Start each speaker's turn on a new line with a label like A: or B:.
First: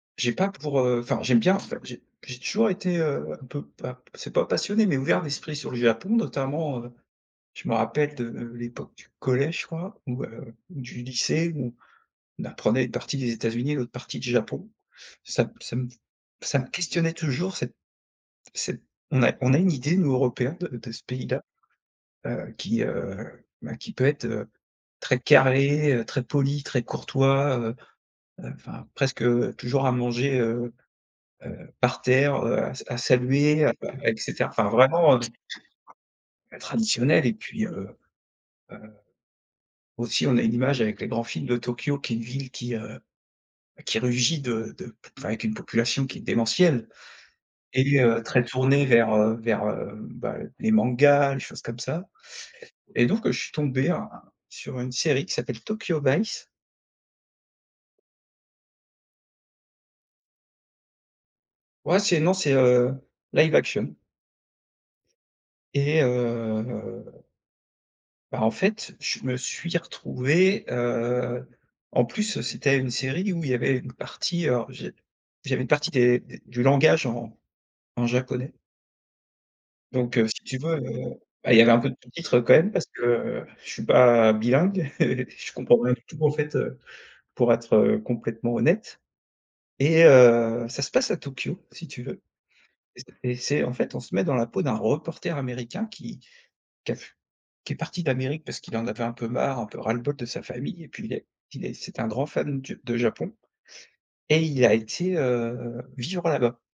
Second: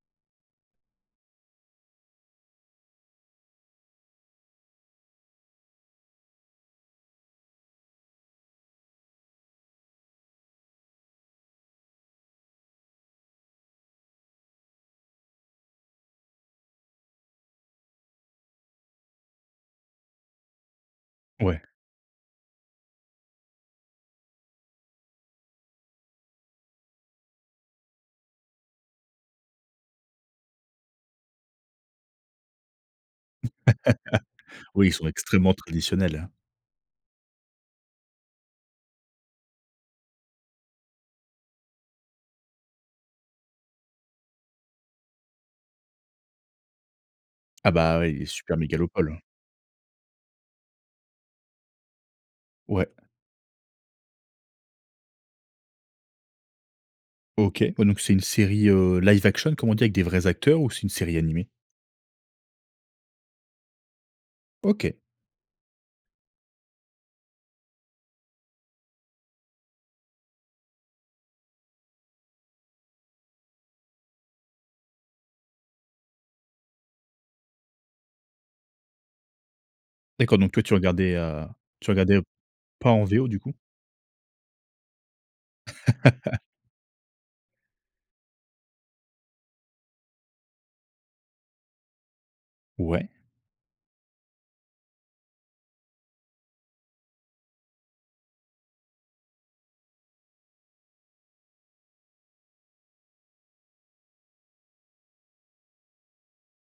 A: J'ai pas pour, heu, enfin j'aime bien enfin j'ai j'ai toujours été, heu, un peu pas p c'est pas passionné mais ouvert d'esprit sur le Japon. Notamment, heu, je me rappelle de l'époque du collège je crois ou, heu, ou du lycée où on apprenait une partie des États-Unis, l'autre partie du Japon. Ça me ça me ça me questionnait toujours, cette cette on a on a une idée nous européens de de ce pays-là,
B: Ouais.
A: heu, qui, heu, bah, qui peut être, heu, très carré, heu, très poli, très courtois, heu, heu, enfin presque toujours à manger, heu, heu, par terre, heu, à sa à saluer [unintelligible] et cetera. Enfin
B: Oui, ils sont
A: vraiment, heu,
B: extrêmement traditionnels, hein?
A: traditionnel et puis, heu, heu, aussi on a une image avec les grands films de Tokyo qui est une ville qui, heu, ben qui rugit de de p enfin avec une population qui est démentielle
B: Ah bah
A: et heu,
B: oui,
A: très
B: super
A: tournée
B: mégalopole,
A: vers,
B: hein.
A: heu, vers, heu, bah les mangas, les choses comme ça
B: Ouais.
A: et donc, heu, je suis tombé, heu, sur une série qui s'appelle Tokyo Vice.
B: OK, ouais donc c'est une série, heu, live action comme on dit, avec des vrais acteurs ou c'est une série animée?
A: Ouais c'est non, c'est heu, live action.
B: OK.
A: Et heu ben en fait, je me suis retrouvé, heu en plus c'était une série où il y avait une partie, heu alors j'ai j'avais une partie des des du langage en en japonais. Donc heu,
B: D'accord,
A: si
B: donc
A: tu
B: toi tu
A: veux, heu,
B: regardais, heu,
A: ben il y avait un
B: tu
A: peu de
B: regardais
A: sous-titres, heu, quand même parce
B: pas en VO du
A: que
B: coup?
A: je suis pas bilingue, je comprends rien du tout en fait pour être, heu, complètement honnête et heu, ça se passe à Tokyo si tu veux
B: Ouais.
A: et c'est en fait on se met dans la peau d'un reporter américain qui qui a fu qui est parti d'Amérique parce qu'il en avait un peu marre, un peu ras-le-bol de sa famille et puis il est il est c'est un grand fan du de Japon et il a été, heu, vivre là-bas.